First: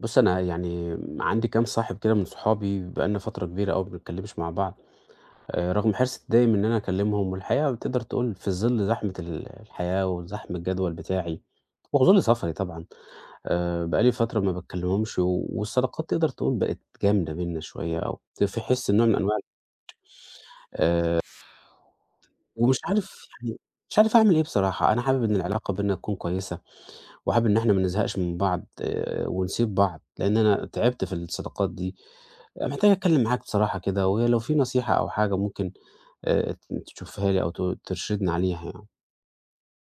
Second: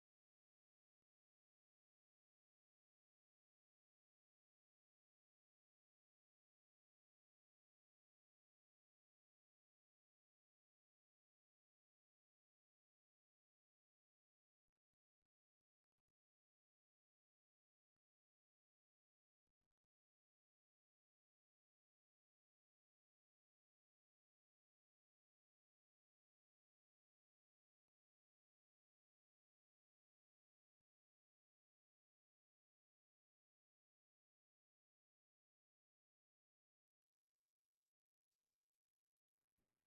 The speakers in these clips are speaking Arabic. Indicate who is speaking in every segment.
Speaker 1: بُص، أنا يعني عندي كام صاحب كده من صحابي بقى لنا فترة كبيرة أوي ما بنتكلمش مع بعض، رغم حرصي دايم إن أنا أكلمهم، والحقيقة تقدر تقول في ظل زحمة الحياة وزحم الجدول بتاعي، وظل سفري طبعًا. بقى لي فترة ما باكلمهمش، والصداقات تقدر تقول بقت جامدة بيننا شوية، أو في حس نوع من أنواع ومش عارف يعني مش عارف أعمل إيه بصراحة. أنا حابب إن العلاقة بيننا تكون كويسة، وحابب إن إحنا ما نزهقش من بعض ونسيب بعض، لإن أنا تعبت في الصداقات دي. آه، محتاج أتكلّم معاك بصراحة كده، ولو في نصيحة أو حاجة ممكن ت تشوفها لي أو ترشدني عليها يعني.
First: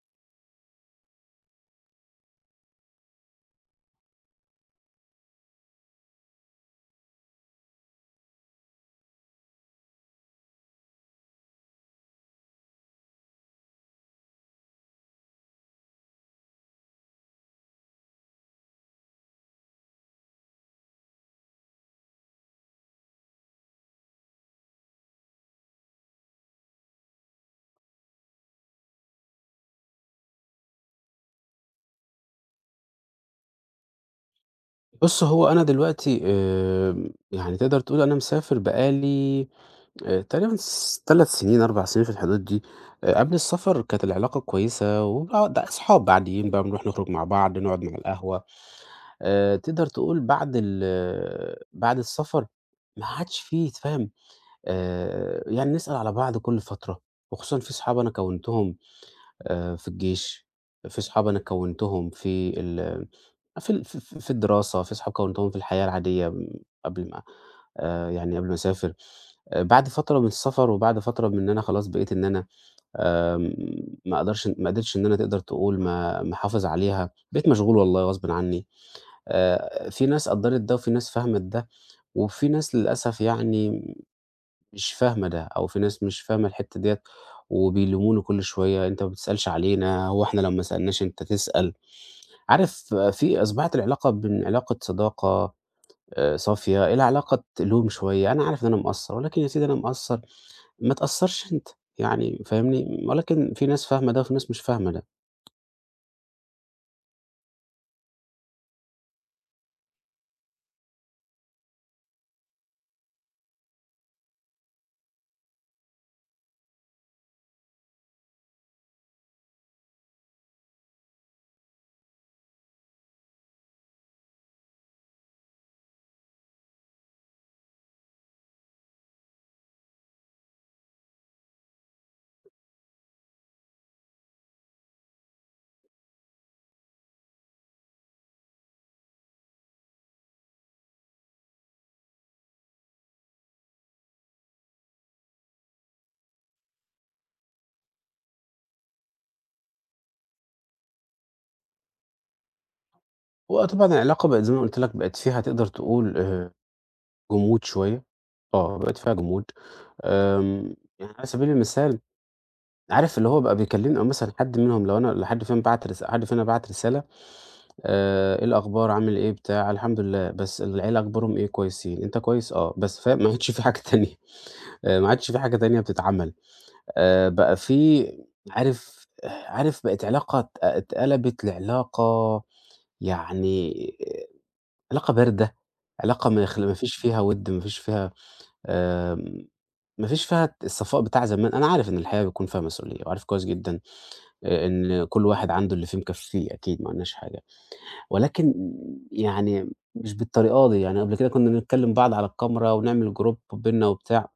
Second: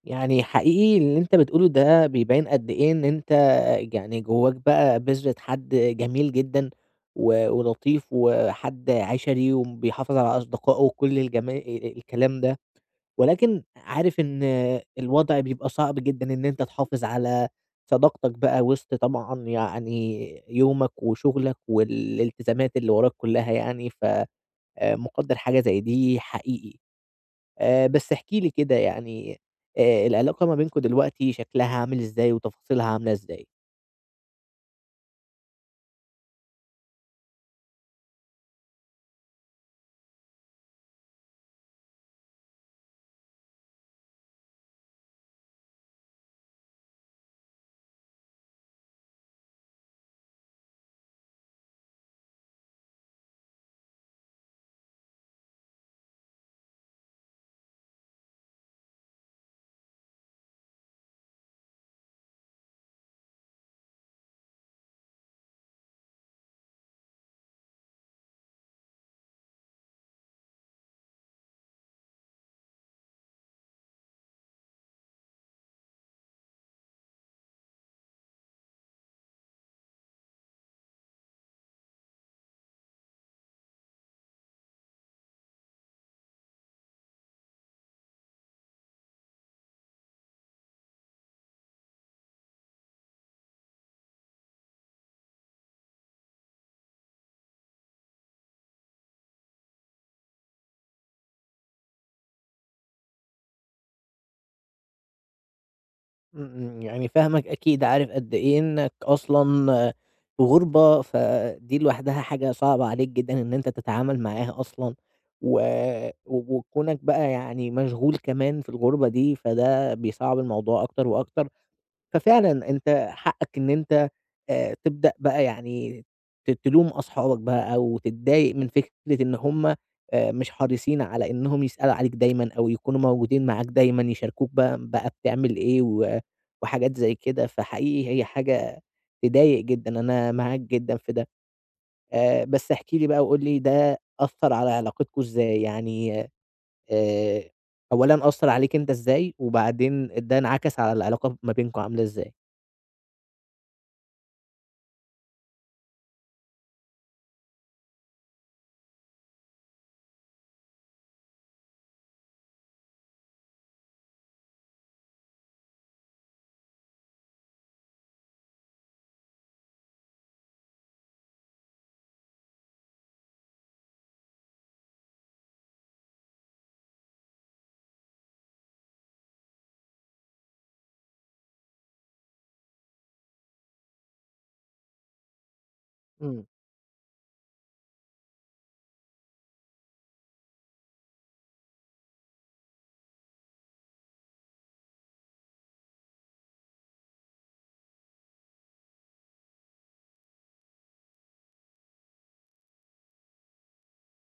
Speaker 2: يعني حقيقي اللي أنت بتقوله ده بيبين قد إيه إن أنت يعني جواك بقى بذرة حد جميل جدًا ولطيف وحد عِشَري وبيحافظ على أصدقائه وكل الجما الكلام ده، ولكن عارف إن الوضع بيبقى صعب جدًا إن أنت تحافظ على صداقتك بقى وسط طبعًا يعني يومك وشغلك والالتزامات اللي وراك كلّها يعني، ف مقدّر حاجة زي دي حقيقي. بس احكِ لي كده يعني العلاقة ما بينكم دلوقتي شكلها عامل إزاي وتفاصيلها عاملة إزاي؟
Speaker 1: بُص، هو أنا دلوقتي يعني تقدر تقول أنا مسافر بقى لي تقريبًا 3 سنين، 4 سنين في الحدود دي. قبل السفر كانت العلاقة كويسة وبقى أصحاب عاديين بقى بنروح نخرج مع بعض، نقعد مع القهوة. تقدر تقول بعد بعد السفر ما عادش في تفهم، يعني نسأل على بعض كل فترة، وخصوصًا في صحاب أنا كوّنتهم في الجيش، في صحاب أنا كوّنتهم في الدراسة، في صحاب كوّنتهم في الحياة العادية قبل ما يعني قبل ما أسافر. بعد فترة من السفر وبعد فترة من إن أنا خلاص بقيت إن أنا آمم ما قدرتش إن أنا تقدر تقول ما أحافظ عليها، بقيت مشغول والله غصبٍ عني. في ناس قدّرت ده وفي ناس فهمت ده، وفي ناس للأسف يعني مش فاهمة ده، أو في ناس مش فاهمة الحتّة ديّة وبيلوموني كل شوية، أنت ما بتسألش علينا، هو إحنا لو ما سألناش أنت تسأل؟ عارف آه، في أصبحت العلاقة من علاقة صداقة صافية إلى علاقة لوم شوية. أنا عارف إن أنا مقصّر ولكن يا سيدي أنا مقصّر، ما تقصّرش أنت، يعني فاهمني؟ ولكن في ناس فاهمة ده وفي ناس مش فاهمة ده.
Speaker 2: إمم، إمم، يعني فاهمك أكيد، عارف قد إيه إنّك أصلًا في غُربة، فدي لوحدها حاجة صعبة عليك جدًا إن أنت تتعامل معاها أصلًا و و وكونك بقى يعني مشغول كمان في الغُربة دي، فده بيصعّب الموضوع أكتر وأكتر. ففعلًا أنت حقك إن أنت تبدأ بقى يعني تلوم أصحابك بقى أو تتضايق من فكرة إن هم مش حريصين على إنهم يسألوا عليك دايمًا أو يكونوا موجودين معاك دايمًا، يشاركوك بقى بتعمل إيه وحاجات زي كده، فحقيقي هي حاجة تضايق جدًا، أنا معاك جدًا في ده. بس احكِ لي بقى وقُل لي ده أثّر على علاقتكم إزاي؟ يعني آآ أولًا أثّر عليك أنت إزاي؟ وبعدين ده انعكس على العلاقة ما بينكم عاملة إزاي؟
Speaker 1: وطبعًا العلاقة بقت زي ما قُلت لك بقت فيها تقدر تقول جمود شوية، آه بقت فيها جمود. آمم، يعني على سبيل المثال عارف اللي هو بقى بيكلمني أو مثلًا حد منهم لو أنا لو حد فيهم بعت رسا حد فينا بعت رسالة إيه الأخبار، عامل إيه، بتاع، الحمد لله، بس العيلة أخبارهم إيه، كويسين، أنت كويس، آه، بس فاهم ما عادش في حاجة تانية. ما عادش في حاجة تانية بتتعمل، بقى في عارف بقت علاقة اتقلبت لعلاقة يعني آه، علاقة باردة، علاقة
Speaker 2: إمم.
Speaker 1: ما فيش فيها وِد، ما فيش فيها آمم ما فيش فيها الصفاء بتاع زمان. أنا عارف إن الحياة بيكون فيها مسؤولية، وعارف كويس جدًا إن كل واحد عنده اللي فيه مكفّيه أكيد ما قلناش حاجة، ولكن يعني مش بالطريقة دي. يعني قبل كده كنا بنتكلّم بعض على الكاميرا ونعمل جروب بيننا وبتاع،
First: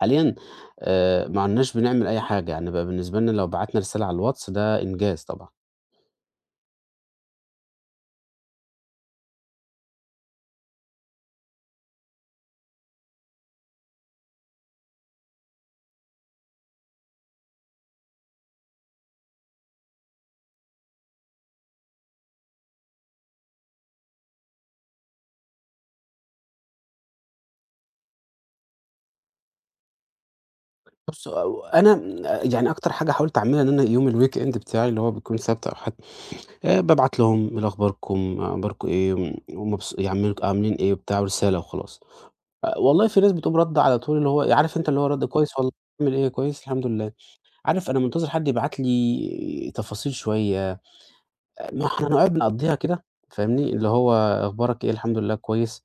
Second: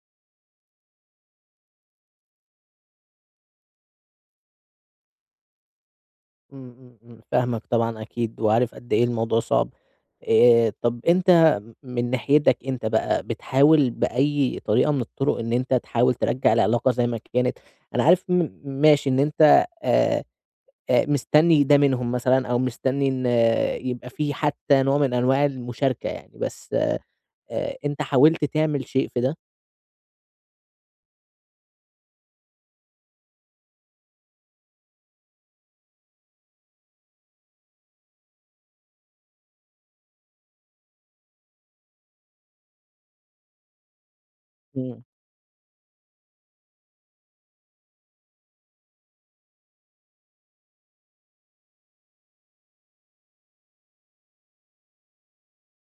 Speaker 1: حاليًا ما عدناش بنعمل أي حاجة، يعني بقى بالنسبة لنا لو بعتنا رسالة على الواتس ده إنجاز طبعًا.
Speaker 2: فاهمك طبعًا أكيد، وعارف قد إيه الموضوع صعب. طب أنت من ناحيتك أنت بقى، بتحاول بأي طريقة من الطرق إن أنت تحاول ترجّع العلاقة زي ما كانت؟ أنا عارف ماشي إن أنت مستني ده منهم مثلًا أو مستني إن يبقى في حتى نوع من أنواع المشاركة يعني، بس أنت حاولت تعمل شيء في ده؟
Speaker 1: بُص أو أنا يعني أكتر حاجة حاولت أعملها إن أنا يوم الweekend بتاعي اللي هو بيكون سبت أو حد بابعت لهم إيه أخباركم، أخباركم إيه، م ومبس يعملوا عاملين إيه وبتاع ورسالة وخلاص. والله في ناس بتقوم راضدة على طول اللي هو عارف أنت اللي
Speaker 2: إمم،
Speaker 1: هو رَد كويس والله، عامل إيه، كويس الحمد لله. عارف أنا منتظر حد يبعت لي تفاصيل شوية، ما إحنا هنقعد بنقضيها كده فاهمني، اللي هو أخبارك إيه، الحمد لله كويس.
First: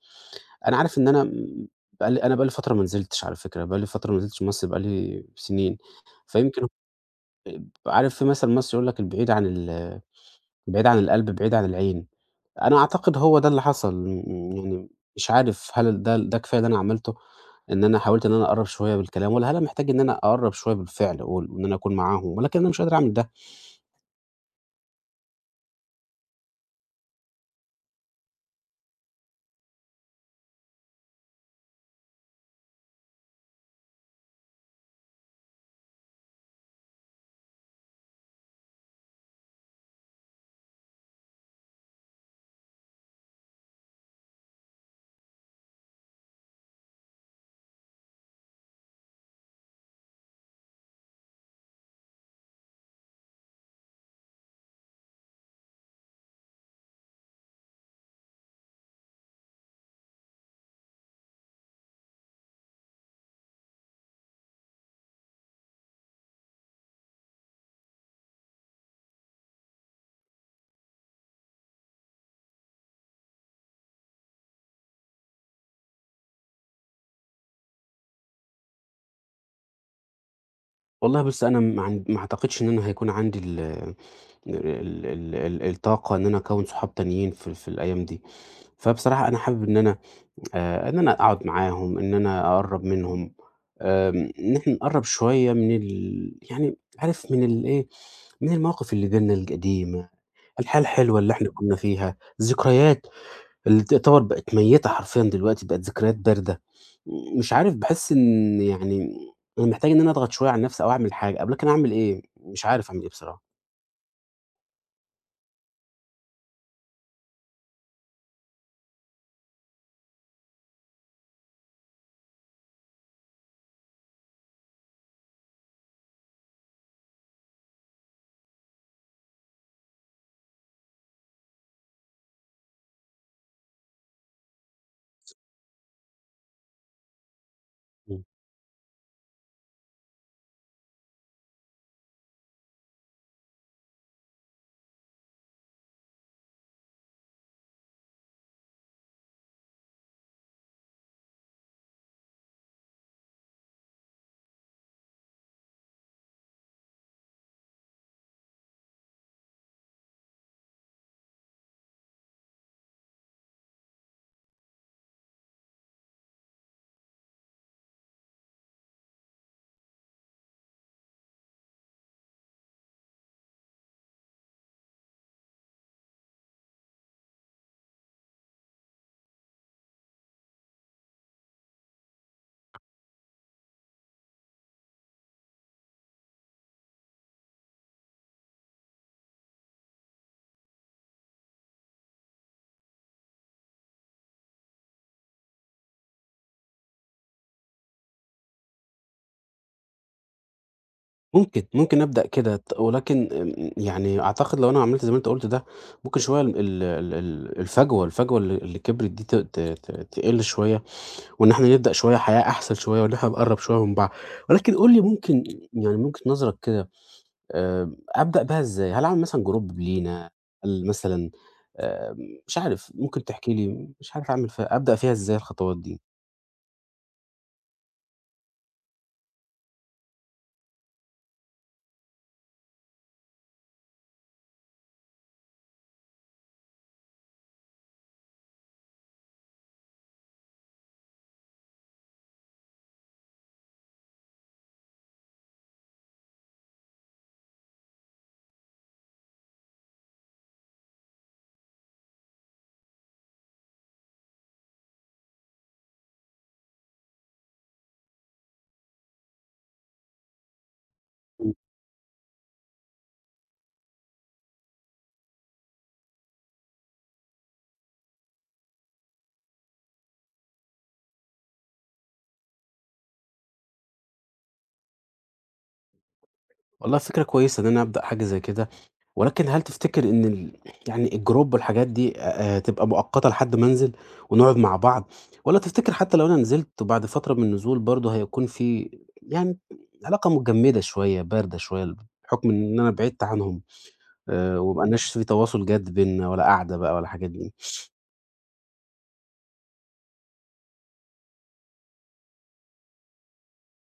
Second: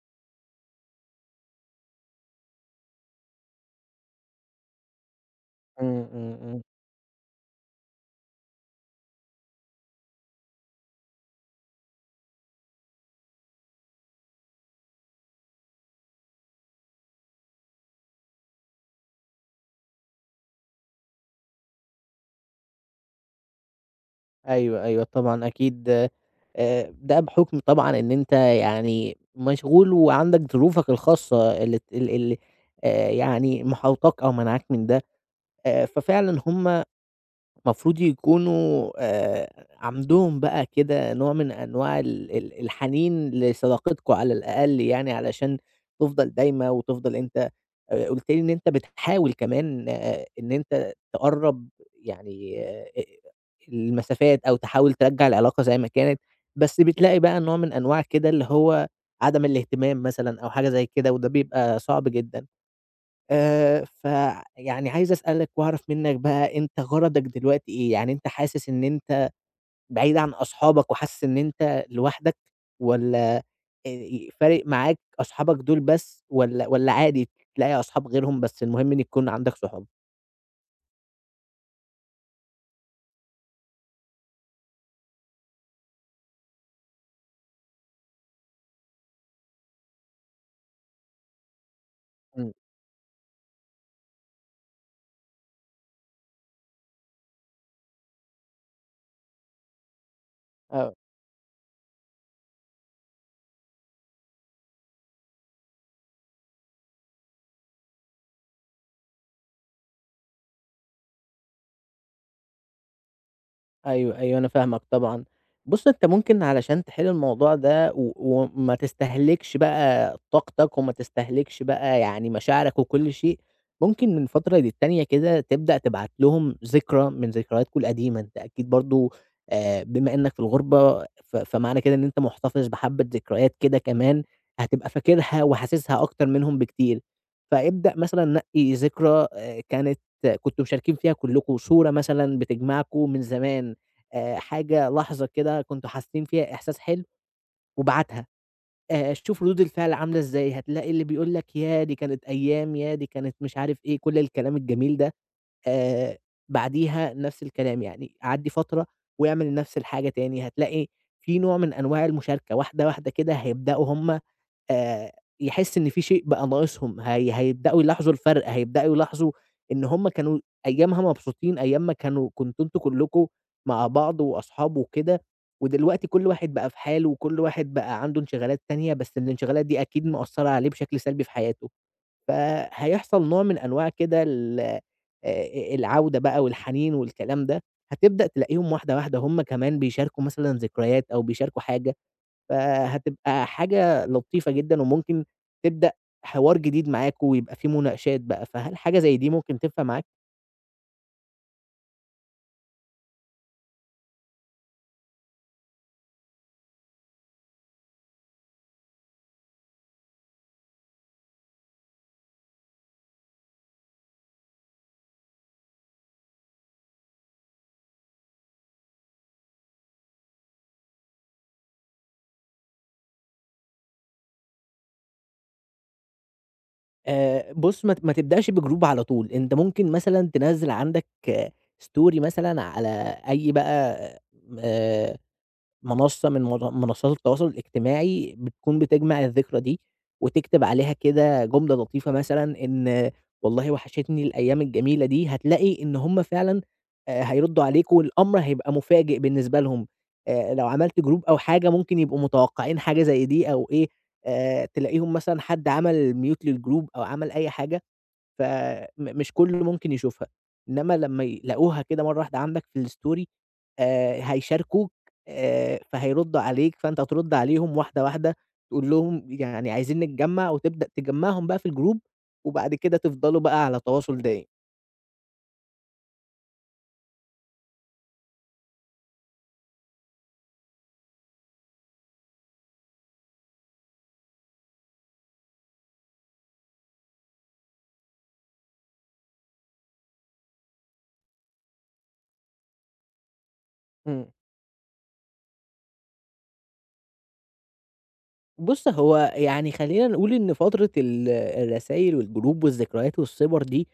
Speaker 1: أنا عارف إن أنا بقى لي أنا بقى لي فترة ما نزلتش على فكرة، بقى لي فترة ما نزلتش مصر بقى لي سنين،
Speaker 2: إمم، إمم، إمم.
Speaker 1: فيمكن عارف في مثل مصري يقول لك البعيد عن البعيد عن القلب بعيد عن العين. أنا أعتقد هو ده اللي حصل، يعني مش عارف هل ده كفاية اللي أنا عملته، إن أنا حاولت إن أنا أقرّب شوية بالكلام، والّا هل أنا محتاج إن أنا أقرّب شوية بالفعل وإن أنا أكون معاهم، ولكن أنا مش قادر أعمل ده.
Speaker 2: أيوه، أيوه طبعًا أكيد ده بحُكم طبعًا إن أنت يعني مشغول وعندك ظروفك الخاصة اللي ت ال اللي يعني محاوطاك أو مانعاك من ده، ففعلًا هُم المفروض يكونوا عندهم بقى كده نوع من أنواع ال ال الحنين لصداقتكم على الأقل يعني علشان تفضل دايمة وتفضل أنت قُلت لي إن أنت بتحاول كمان إن أنت تقرّب يعني المسافات أو تحاول ترجّع العلاقة زي ما كانت، بس بتلاقي بقى نوع من أنواع كده اللي هو عدم الاهتمام مثلًا أو حاجة زي كده وده بيبقى صعب جدًا. فيعني عايز أسألك وأعرف منّك بقى أنت غرضك دلوقتي إيه؟ يعني أنت حاسس إن أنت بعيد عن أصحابك وحاسس إن أنت لوحدك والّا فارق معاك أصحابك دول بس والّا عادي تلاقي أصحاب غيرهم بس المهم إن يكون عندك صحاب؟
Speaker 1: والله بُص أنا ما أعتقدش إن أنا هيكون عندي ال ال ال ال الطاقة إن أنا أكوّن صحاب تانيين في الأيام دي. فبصراحة أنا حابب إن أنا إن أنا أقعد معاهم، إن
Speaker 2: إمم،
Speaker 1: أنا أقرّب منهم، إن إحنا نقرّب شوية من يعني عارف من الإيه، من المواقف اللي بيننا القديمة. الحياة
Speaker 2: آه.
Speaker 1: الحلوة اللي إحنا كنا فيها، الذكريات اللي تعتبر بقت ميّتة حرفيًا دلوقتي، بقت ذكريات باردة. مش عارف باحس إن يعني أنا محتاج إن أنا أضغط شوية على نفسي أو أعمل حاجة، طب لكن أعمل إيه؟ مش عارف أعمل إيه بصراحة.
Speaker 2: أيوه، أيوه، أنا فاهمك طبعًا. بُص، أنت ممكن علشان تحل الموضوع ده وما تستهلكش بقى طاقتك وما تستهلكش بقى يعني مشاعرك وكل شيء، ممكن من فترة للتانية كده تبدأ تبعت لهم ذكرى من ذكرياتكم القديمة. أنت أكيد برضه بما إنك في الغربة فمعنى كده إن أنت محتفظ بحبة ذكريات كده كمان هتبقى فاكرها وحاسسها أكتر منهم بكتير. فابدأ
Speaker 1: إمم.
Speaker 2: مثلًا نقي ذكرى كنتم مشاركين فيها كلكم، صورة مثلًا بتجمعكم من زمان. حاجة لحظة كده كنتم حاسين فيها إحساس حلو وابعتها، شوف ردود الفعل عاملة إزاي، هتلاقي اللي بيقول لك ياه! دي كانت أيام، ياه! دي كانت مش عارف إيه، كل الكلام الجميل ده، آآ بعديها نفس الكلام، يعني عدّي فترة واعمل نفس الحاجة تاني، هتلاقي في نوع من أنواع المشاركة، واحدة واحدة كده هيبدأوا هُم آآ يحس إن في شيء بقى ناقصهم، هيبدأوا يلاحظوا الفرق، هيبدأوا يلاحظوا إن هم كانوا أيامها مبسوطين، أيام ما كنتم أنتم كلكم مع بعض وأصحاب وكده، ودلوقتي كل واحد بقى في حاله، وكل واحد بقى عنده انشغالات تانية، بس الانشغالات دي أكيد مأثّرة عليه بشكل سلبي في حياته، فهيحصل نوع من أنواع كده ال العودة بقى والحنين والكلام ده، هتبدأ تلاقيهم واحدة واحدة هم كمان بيشاركوا مثلًا ذكريات أو بيشاركوا حاجة. فهتبقى حاجة لطيفة جدًا وممكن تبدأ حوار جديد معاكم ويبقى في مناقشات بقى، فهل حاجة زي دي ممكن تنفع معاك؟
Speaker 1: ممكن، ممكن أبدأ كده ولكن يعني أعتقد لو أنا عملت زي ما أنت قُلت ده، ممكن شوية ال ال ال ال الفجوة اللي كبرت دي ت ت ت تقل شوية، وإن إحنا نبدأ شوية حياة أحسن شوية، وإن إحنا نقرّب شوية من بعض. ولكن قُل لي ممكن يعني من وجهة نظرك كده أبدأ بها إزاي؟ هل أعمل مثلًا جروب لينا؟ هل مثلًا آآ مش عارف، ممكن تحكي لي مش عارف أعمل فيها أبدأ فيها إزاي الخطوات دي؟
Speaker 2: بُص، ما تبدأش بجروب على طول، أنت ممكن مثلًا تنزّل عندك story مثلًا على أي بقى آآ منصة من منصات التواصل الاجتماعي بتكون بتجمع الذكرى دي، وتكتب عليها كده جملة لطيفة مثلًا إن والله وحشتني الأيام الجميلة دي، هتلاقي إن هم فعلًا هيردّوا عليك والأمر هيبقى مفاجئ بالنسبة لهم، لو عملت جروب أو حاجة ممكن يبقوا متوقعين حاجة زي دي أو إيه، تلاقيهم مثلًا حد عمل mute للجروب أو عمل أي حاجة، مش كُلّه ممكن يشوفها، إنما لمّا
Speaker 1: إمم.
Speaker 2: يلاقوها كده مرّة واحدة عندك في الstory هيشاركوك فهيردّوا عليك، فأنت هترُد عليهم واحدة، واحدة، تقول لهم يعني عايزين نتجمّع وتبدأ تجمّعهم بقى في الجروب، وبعد كده تفضلوا بقى على تواصل دايم.
Speaker 1: والله فكرة كويسة إن أنا أبدأ حاجة زي كده، ولكن هل تفتكر إن يعني الجروب والحاجات دي تبقى مؤقتة لحد ما أنزل ونقعد مع بعض، والّا تفتكر حتى لو أنا نزلت وبعد فترة من النزول برضه هيكون في يعني علاقة متجمدة شوية، باردة شوية، بحكم إن أنا بعدت عنهم
Speaker 2: إمم.
Speaker 1: وما بقيناش في تواصل جاد بيننا ولا قعدة بقى ولا الحاجات دي؟
Speaker 2: بُص، هو يعني خلّينا نقول إن فترة الرسايل والجروب والذكريات والصِبَر دي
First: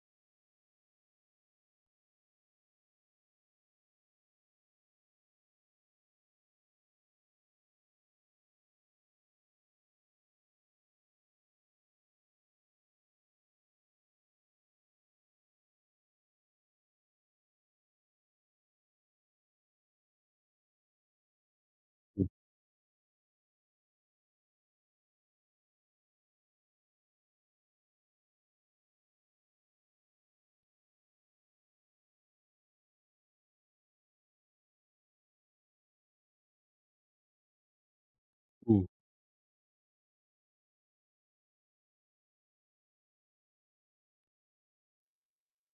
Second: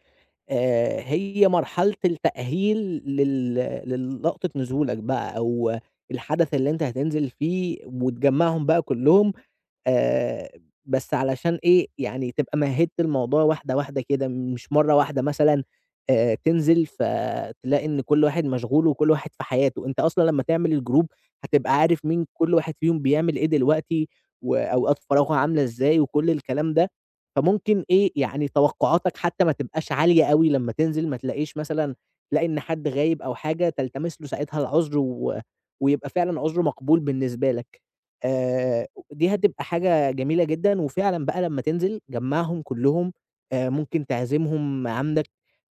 Speaker 2: هي مرحلة التأهيل لل للقطة نزولك بقى أو الحدث اللي أنت هتنزل فيه وتجمّعهم بقى كُلّهم آآ بس علشان إيه، يعني تبقى مهِّدت الموضوع واحدة، واحدة كده، مش مرّة واحدة مثلًا تنزل فتلاقي إن كل واحد مشغول وكل واحد في حياته، أنت أصلًا لمّا تعمل الجروب هتبقى عارف مين
Speaker 1: إمم.
Speaker 2: كل واحد فيهم بيعمل إيه دلوقتي وأوقات فراغه عاملة إزاي وكل الكلام ده، فممكن إيه، يعني توقعاتك حتى ما تبقاش عالية أوي لمّا تنزل، ما تلاقيش مثلًا تلاقي إن حد غايب أو حاجة تلتمس له ساعتها العُذر ويبقى فعلًا عُذره مقبول بالنسبة لك.
Speaker 1: إمم.
Speaker 2: آآ دي هتبقى حاجة جميلة جدًا، وفعلًا بقى لمّا تنزل جمّعهم كلّهم، ممكن تعزمهم عندك،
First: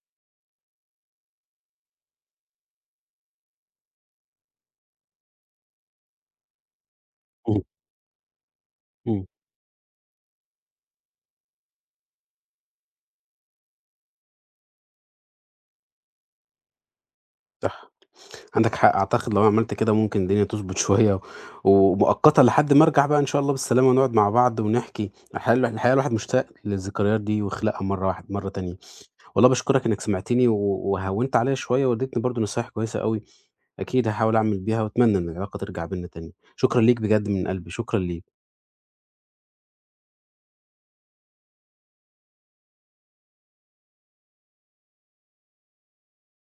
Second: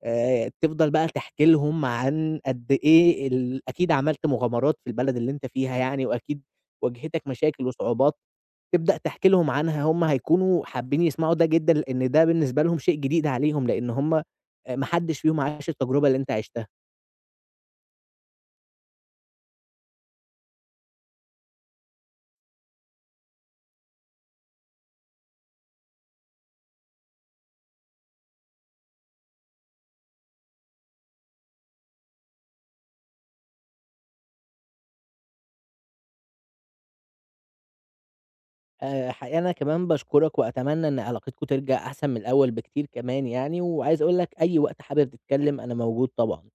Speaker 2: تفضل بقى تحكي لهم عن قد إيه أكيد عملت مغامرات في البلد اللي أنت فيها يعني، وأكيد واجهتك
Speaker 1: إمم،
Speaker 2: مشاكل وصعوبات، تبدأ
Speaker 1: إمم،
Speaker 2: تحكي لهم عنها، هم هيكونوا حابين يسمعوا ده جدًا، لإن ده بالنسبة لهم شيء جديد عليهم، لإن هم ما حدش فيهم عاش التجربة اللي أنت عِشتها.
Speaker 1: صح، عندك حق، أعتقد لو عملت كده ممكن الدنيا تضبط شوية، و- ومؤقتًا لحد ما أرجع بقى إن شاء الله بالسلامة ونقعد مع بعض ونحكي. الحقيقة الحقيقة الواحد مشتاق للذكريات دي وخلقها مرة مرة تانية. والله باشكرك إنك سمعتني وهوّنت عليَّ شوية واديتني برضه نصايح كويسة أوي، أكيد هاحاول أعمل بيها وأتمنى إن العلاقة ترجع بيننا تاني. شكرًا ليك بجد من قلبي، شكرًا ليك.
Speaker 2: حقيقة أنا كمان باشكرك وأتمنى إن علاقتكم ترجع أحسن من الأول بكتير كمان يعني، وعايز أقول لك أي وقت حابب تتكلم أنا موجود طبعًا.